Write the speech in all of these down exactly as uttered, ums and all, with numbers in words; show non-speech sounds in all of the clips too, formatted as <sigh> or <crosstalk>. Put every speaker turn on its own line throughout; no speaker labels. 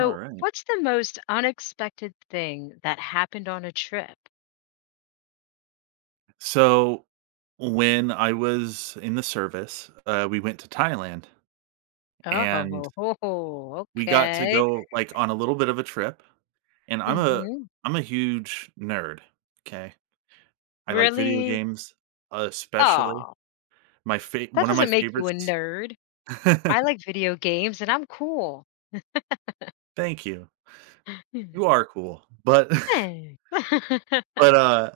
All right.
what's the most unexpected thing that happened on a trip?
So when I was in the service, uh, we went to Thailand
Oh,
and
<laughs>
we got to
okay.
go like on a little bit of a trip. And I'm a
hmm
I'm a huge nerd. Okay. I like video
Really?
games, especially
Oh,
my fa-
that
one of my
doesn't make you a
favorites.
nerd.
<laughs>
I like video games and I'm cool.
Thank you.
Hmm.
You are cool. But
Thanks.
<laughs>
<laughs>
but uh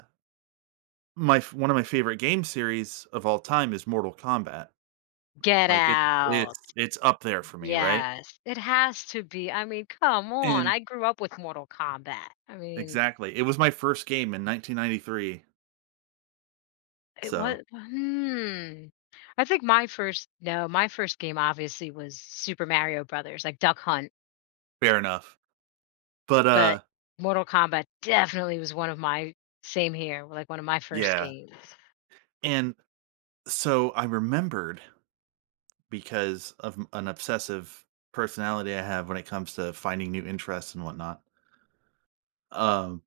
my f- one of my favorite game series of all time is Mortal Kombat.
Get
Like it's
out.
it's it's up there for me, right?
Yes, it has to be. I mean, come on.
And
I grew up with Mortal Kombat. I mean,
Exactly. It was my first game in nineteen ninety-three,
it was
so
hmm. I think my first no, my first game obviously was Super Mario Brothers, like Duck Hunt,
fair enough. But,
but
uh,
Mortal Kombat definitely was one of my same here, like one of my first
yeah,
games.
and so I remembered because of m an obsessive personality I have when it comes to finding new interests and whatnot, um,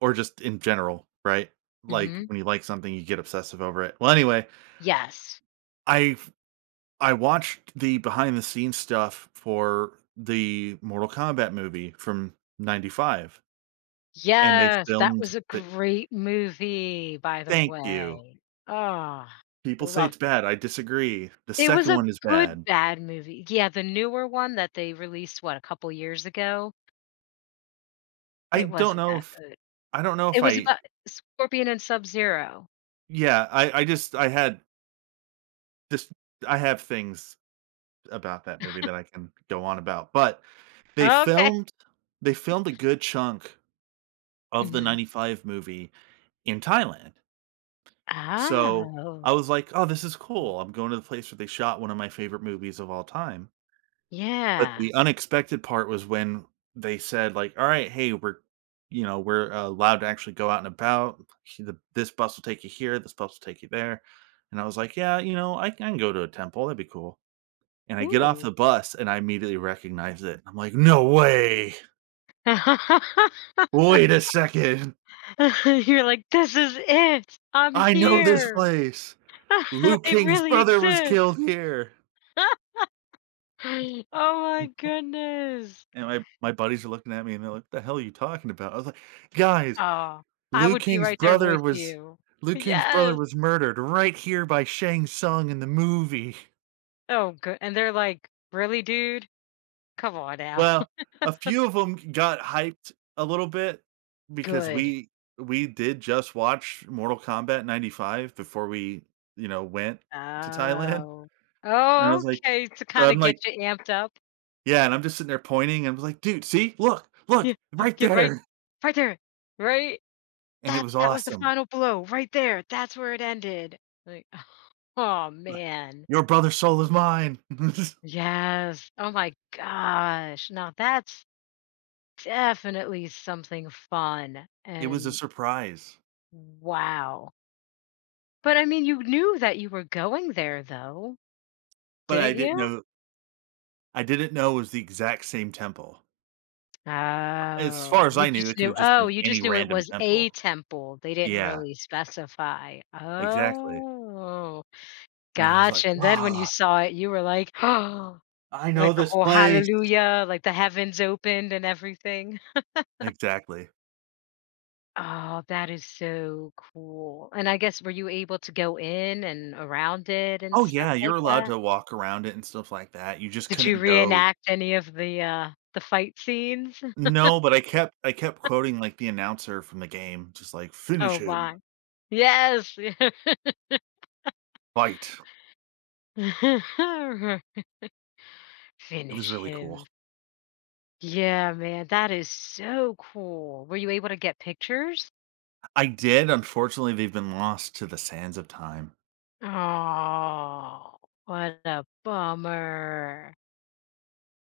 or just in general, right? Like,
Mhm.
when you like something, you get obsessive over it. Well, anyway,
Yes.
I I watched the behind the scenes stuff for the Mortal Kombat movie from 'ninety-five, and they
Yes, that was
filmed
a
the
great movie, by the
Thank you.
way. Oh,
People say
loved
it's bad, I disagree. The
it. It was
second
a
one is
good
bad.
bad movie. Yeah, the newer one that they released, what, a couple years ago?
I
It
don't
wasn't
know
that
if
good.
I don't know
It
if
was
I
about Scorpion and Sub-Zero.
yeah, I I just I had this I have things about that movie that I can go on about, but they
Okay.
filmed they filmed a good chunk of the
Mhm.
'ninety-five movie in Thailand. So, I
Oh.
was like, "Oh, this is
Oh.
cool. I'm going to the place where they shot one of my favorite movies of all time." But
Yeah.
the unexpected part was when they said, like, "All right, hey, we're you know, we're uh, allowed to actually go out and about. He the this bus will take you here, this bus will take you there." And I was like, "Yeah, you know, I can go to a temple, that'd be cool." And I get off
Ooh.
the bus and I immediately recognize it. I'm like, "No way.
<laughs>
Wait a second.
You're like, "This is it. I'm
I know this
here.
place.
<laughs>
Luke
It
King's
really
brother was
exists."
killed here."
<laughs> Oh my
And
goodness.
and my my buddies are looking at me and they're like, what "The hell are you talking about?" I was like, "Guys,
Oh, I
Liu
would be
King's
right there
brother
with
was
you.
Liu King's brother
Yes.
was murdered right here by Shang Tsung in the movie."
Oh, good. And they're like, "Really, dude? Come on now."
Well,
<laughs>
a few of them got hyped a little bit because
Good.
we we did just watch Mortal Kombat ninety-five before we, you know, went to Thailand,
Oh.
and I was
Oh,
like
okay, to
so
kinda
I'm
get
like
you amped up.
yeah, and I'm just sitting there pointing and I was like, "Dude, see? Look,
Yeah,
look,
<laughs>
right
get right
there."
right there. Right?
And it
That
was
that was the
awesome.
final blow right there. That's where it ended. Like, <laughs> oh
Like,
man.
"Your brother's soul is mine." <laughs>
Yes. Oh my gosh. Now that's definitely something fun
It was a
and
surprise,
wow. But I mean, you knew that you were going there though,
but
didn't
I didn't
you?
know I didn't know it was the exact same temple. As
Oh,
far as
you
I knew,
just
it
knew.
could've just
Oh,
been
you just
any
knew it
random
was a
temple.
temple. They didn't
Yeah,
really specify.
exactly.
Oh,
And I was like,
gotcha. And then when you
"Wow,
saw it, you were like, <gasps>
I
like
know
the
this
whole
place."
hallelujah, like the heavens opened and everything.
Exactly.
Oh, that is so cool. And I guess were you able to go in and around it and
Oh,
stuff
yeah,
like
you're allowed
that?
to walk around it and stuff like that, you just
Did you
couldn't go
reenact any of the uh the fight scenes?
No, but I kept I kept quoting, like, the announcer from the game, just like,
Oh
"Finish him.
my. Yes. <laughs>
Fight." It was
Finish
really
him.
cool.
Yeah, man, that is so cool. Were you able to get pictures?
I did, unfortunately, they've been lost to the sands of time.
Oh, what a bummer.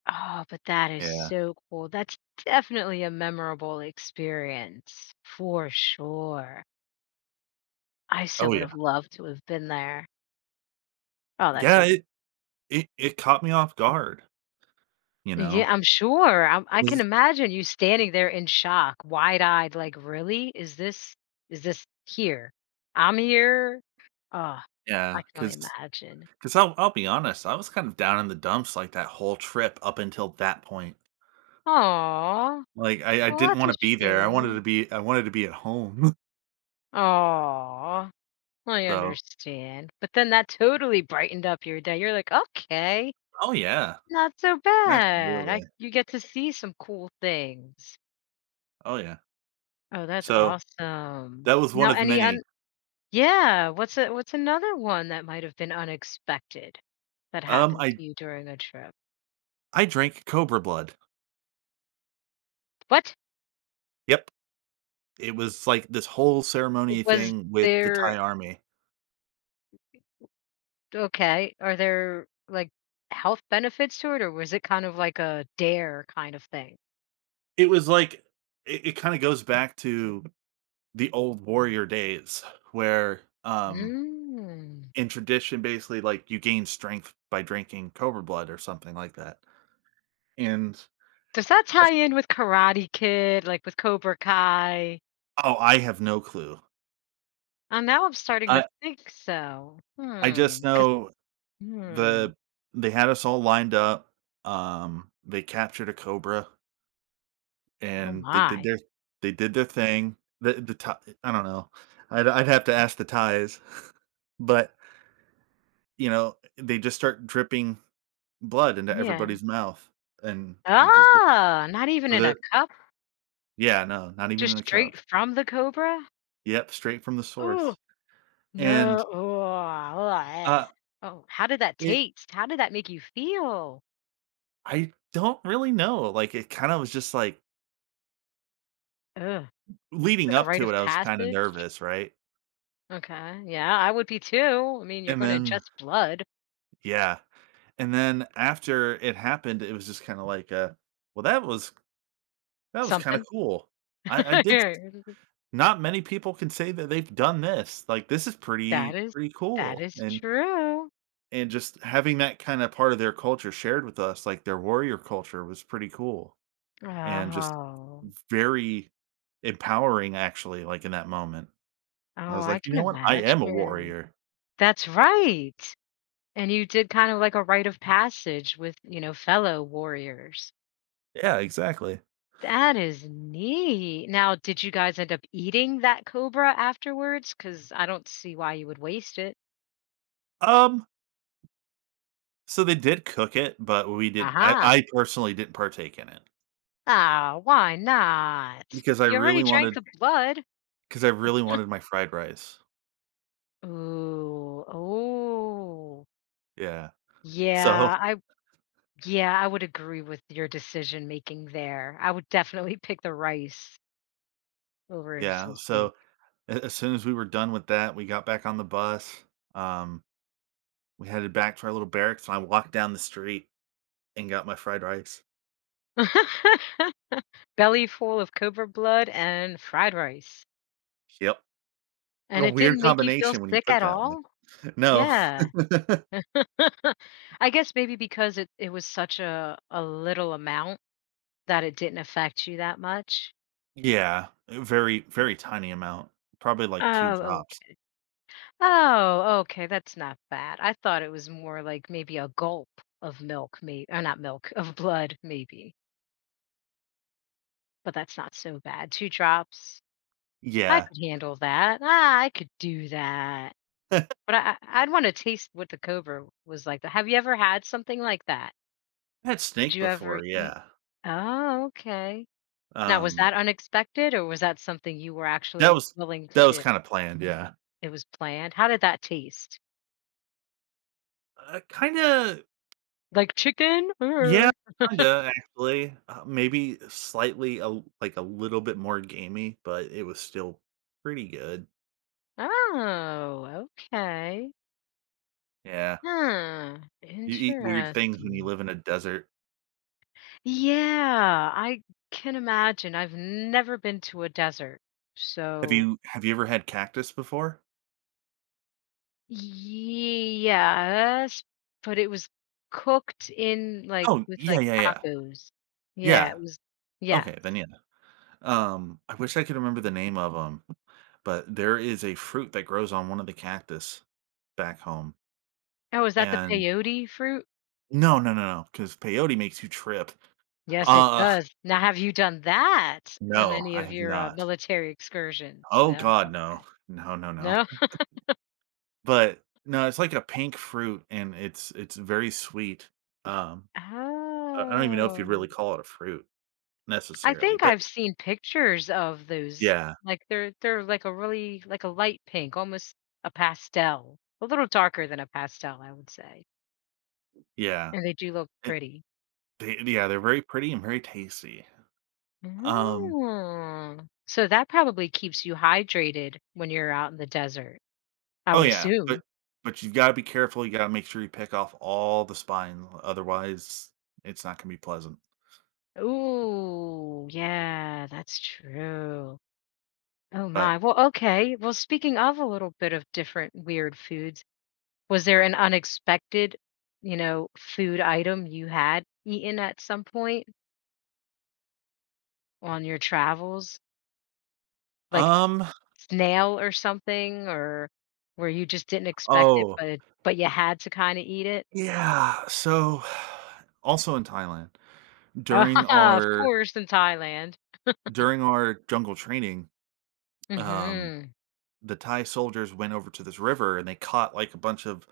Oh, but that is
Yeah.
so cool. That's definitely a memorable experience for sure. I so
Oh,
would
yeah.
have loved to have been there. Oh, that's so
Yeah,
cool.
it it it caught me off guard, you know?
Yeah, I'm sure. I'm, I can imagine you standing there in shock, wide-eyed, like, really? Is this is this here? I'm here? Oh,
Yeah,
I can only
cause, 'cause
imagine.
'cause I'll I'll be honest, I was kind of down in the dumps, like, that whole trip up until that point.
Oh,
Like, I I
well,
didn't
that's a
wanna be there, I wanted to
shame.
be I wanted to be at home. <laughs>
Oh, I
So.
understand. But then that totally brightened up your day. You're like, okay.
Oh, yeah.
Not so bad. I
Absolutely.
you get to see some cool things.
Oh, yeah.
Oh, that's
So,
yeah, awesome.
that was one
Now
of
any
many.
un yeah, what's a what's another one that might have been unexpected that
Um,
happened
I
to you during a trip?
I drank cobra blood.
What?
Yep. It was, like, this whole ceremony
Was
thing with the
there
Thai army.
okay, are there, like, health benefits to it, or was it kind of like a dare kind of thing?
It was like it it kinda goes back to the old warrior days where, um
Mm.
in tradition, basically, like you gain strength by drinking cobra blood or something like that. And
Does that
I
tie in with Karate Kid, like, with Cobra Kai?
oh, I have no clue.
And now I'm starting to
I
think so.
I
Hmm,
just
'cause
know
hmm.
the they had us all lined up. Um, they captured a cobra
Oh
and they did
my.
their they did their thing. The the Thai I don't know. I'd I'd have to ask the ties. <laughs> But, you know, they just start dripping blood into
Yeah.
everybody's mouth, and it was just like
Ah, not even
so
in a
that
cup?
yeah, no, not even in
Just
a cup.
straight from the cobra?
Yep, straight from the
Oh
source. And,
no. Oh, ugh, eh.
uh,
Oh, how did that
it
taste? How did that make you feel?
I don't really know, like, it kinda was just, like
Ugh,
leading
like a
up
rite
to it,
of
I was kinda
passage?
nervous, right?
Okay. Yeah, I would be too. I mean, you're
And
gonna
then
ingest blood,
yeah, and then after it happened, it was just kinda like, uh, "Well, that was that was kinda
something.
cool.
<laughs>
I I did s not many people can say that they've done this, like, this is
That
pretty
is
pretty
that
cool."
is
And
true.
and just having that kinda part of their culture shared with us, like, their warrior culture was pretty cool. And just
Oh.
very empowering actually, like, in that moment. I
Oh,
was
I
like, "You
can
know what? I am a
imagine.
warrior."
That's right. And you did kind of like a rite of passage with, you know, fellow warriors.
Yeah, exactly.
That is neat. Now, did you guys end up eating that cobra afterwards? Because I don't see why you would waste it.
Um, so they did cook it, but we didn't I
Uh-huh.
I personally didn't partake in it
Ah, why not?
because I
You already
really
drank
wanted.
the blood.
Because I really wanted my fried rice.
Ooh, oh.
Yeah. So
Yeah, I yeah, I would agree with your decision making there. I would definitely pick the rice over some
yeah,
snake.
so a as soon as we were done with that, we got back on the bus, um, we headed back to our little barracks, and I walked down the street and got my fried rice.
<laughs> Belly full of cobra blood and fried rice.
Yep.
And
A
it
weird
didn't make you feel
combination when you
sick
put it
at
that
all?
way. No.
Yeah.
<laughs>
<laughs> I guess maybe because it it was such a a little amount that it didn't affect you that much.
Yeah, a very,
Yeah.
very tiny amount, probably like two
Oh,
drops.
okay. Oh, okay, that's not bad. I thought it was more like maybe a gulp of milk, maybe, or not milk, of blood, maybe. But that's not so bad. Two drops. I
Yeah,
could handle that. Ah, I could do that. But I I I'd wanna taste what the cobra was like. Have you ever had something like that?
I had
Did
snake
you ever
before,
eat
yeah,
Oh, okay. Now was
um,
that unexpected, or was that something you were
that
actually
was
willing to
that was
do?
kinda planned, yeah.
It was planned? How did that taste?
Uh, kinda
Like chicken?
yeah,
Or...
kinda, actually, uh, maybe slightly, a l- like, a little bit more gamey, but it was still pretty good.
Oh, okay.
Yeah,
Huh,
you eat weird things when you
interesting.
live in a desert.
Yeah, I can imagine. I've never been to a desert,
Have
so
you have you ever had cactus before?
yes, but it was cooked in, like
Oh,
with,
yeah,
like,
yeah, yeah.
tacos. Yeah,
Yeah,
it was yeah.
okay, then yeah. Um, I wish I could remember the name of them, but there is a fruit that grows on one of the cactus back home,
Oh, is that the
and
peyote fruit?
No, no, no, no, because peyote makes you trip.
Yes, it
Uh,
does. Now have you done that on
no,
any
I
of
have
your, uh,
not.
military excursions?
Oh
No?
god,
Okay.
no. No, no,
No?
no. But, no, it's like a pink fruit, and it's it's very sweet. Um, I I don't even know if you'd
Oh.
really call it a fruit
I
necessarily,
think
but
I've seen pictures of those.
yeah,
Like, they're they're, like, a really like, a light pink, almost a pastel. A little darker than a pastel, I would say,
yeah.
and they do look
It
pretty.
they yeah, they're very pretty and very tasty. Um.
Mm. So that probably keeps you hydrated when you're out in the desert, I
Oh,
would
yeah,
assume.
but but you've gotta be careful, you gotta make sure you pick off all the spine, otherwise, it's not gonna be pleasant,
Ooh, yeah, that's true. Oh my.
but,
Well, okay. Well, speaking of a little bit of different weird foods, was there an unexpected, you know, food item you had eaten at some point on your travels? Like
um.
snail or something, or where you just didn't expect it,
Oh,
but but you had to kind of eat it?
yeah, so, <sighs> also in Thailand,
Ah,
during
<laughs> of
our
course, in Thailand.
during our jungle training, um,
Mhm.
the Thai soldiers went over to this river, and they caught, like, a bunch of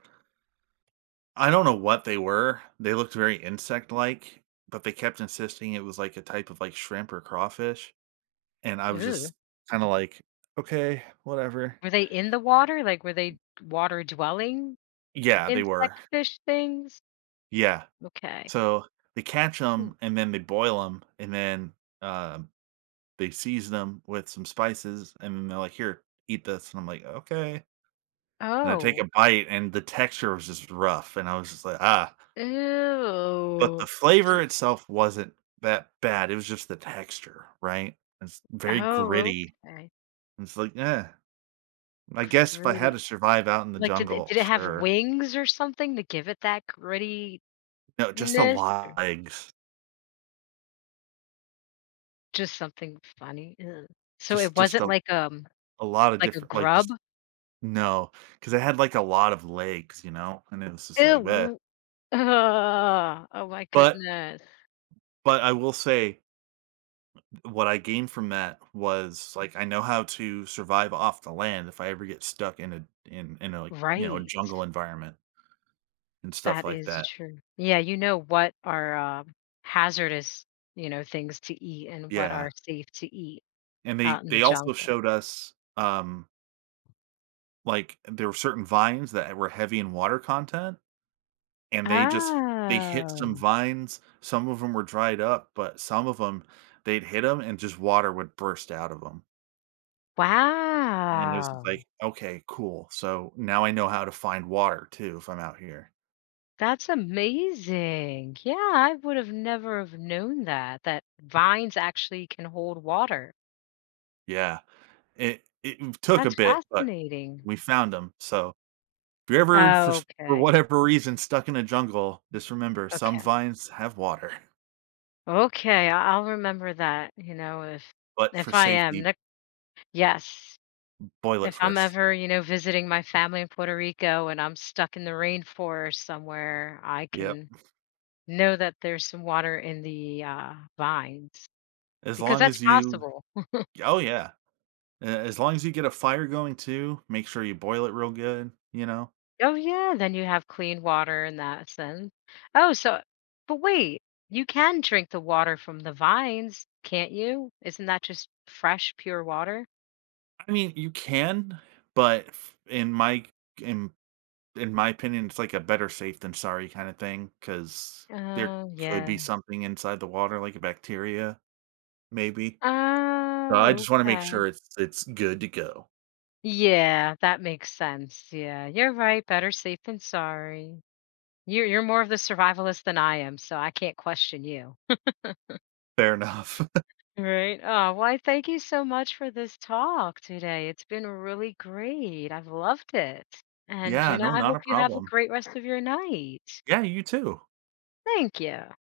I don't know what they were, they looked very insect-like, but they kept insisting it was, like, a type of, like, shrimp or crawfish. And I was
Ooh.
just kinda like, "Okay, whatever."
Were they in the water? Like, were they water dwelling
Yeah, they were.
insect fish things?
Yeah.
Okay.
So, they catch
Hmm.
them and then they boil them and then, um, they season them with some spices, and then they're like, "Here, eat this." And I'm like, "Okay." And I take
Oh.
a bite, and the texture was just rough, and I was just like, "Ah." But
Ew.
the
So
flavor itself wasn't that bad, it was just the texture, right? It's very
oh,
gritty.
okay.
It's like, "Eh." I guess if I had
Gritty.
to survive out in the
Like, did it
jungle,
did it have
sure.
wings or something to give it that grittiness
No, just a
or
lot legs.
just something funny? Ew. So it
Just just
wasn't
a
like, um,
a lot of
like a
different like,
grub?
just no, because I had, like, a lot of legs, you know, and it was just like, bleh.
Ew. Ugh. Oh my
But
goodness.
but I will say what I gained from that was, like, I know how to survive off the land if I ever get stuck in a in in a, like, you know, a
Right.
jungle environment and stuff
That
like
is
that.
true. Yeah, you know what are, um, hazardous, you know, things to eat and what are
Yeah,
safe to eat
and they
out in the
they also
jungle.
showed us, um, like, there were certain vines that were heavy in water content. And they just they hit some
Oh,
vines, some of them were dried up, but some of them, 'em, they'd hit them, and just water would burst out of them. And it was just
wow.
like, "Okay, cool, so now I know how to find water too if I'm out here."
That's amazing. Yeah, I would have never have known that, that vines actually can hold water.
Yeah, it it took a
That's
bit, but
fascinating.
we found them. So if you're ever for
Oh,
s for
okay,
whatever reason stuck in a jungle, just remember some
okay,
vines have water,
okay, I I'll remember that, you know, if
but
if
for
I am,
safety,
ne yes.
boil it
If I'm
first.
ever, you know, visiting my family in Puerto Rico and I'm stuck in the rainforest somewhere, I
Yep,
can know that there's some water in the, uh, vines
as
because
long
that's
as you.
possible.
Oh, yeah. Uh, as long as you get a fire going too, make sure you boil it real good, you know?
Oh, yeah, then you have clean water in that sense. Oh, so but wait, you can drink the water from the vines, can't you? Isn't that just fresh, pure water?
I mean, you can, but f- in my in in my opinion, it's like a better safe than sorry kind of thing cuz there
Oh,
could
yeah.
be something inside the water like a bacteria maybe. So I
Oh,
just want to make
okay.
sure it's it's good to go.
Yeah, that makes sense. Yeah, you're right. Better safe than sorry. You're you're more of the survivalist than I am, so I can't question you.
Fair enough. <laughs>
Right. Oh, well, I thank you so much for this talk today. It's been really great. I've loved it. And, you
yeah,
know,
no,
I
not a
hope you have a
problem.
great rest of your night.
Yeah, you too.
Thank you.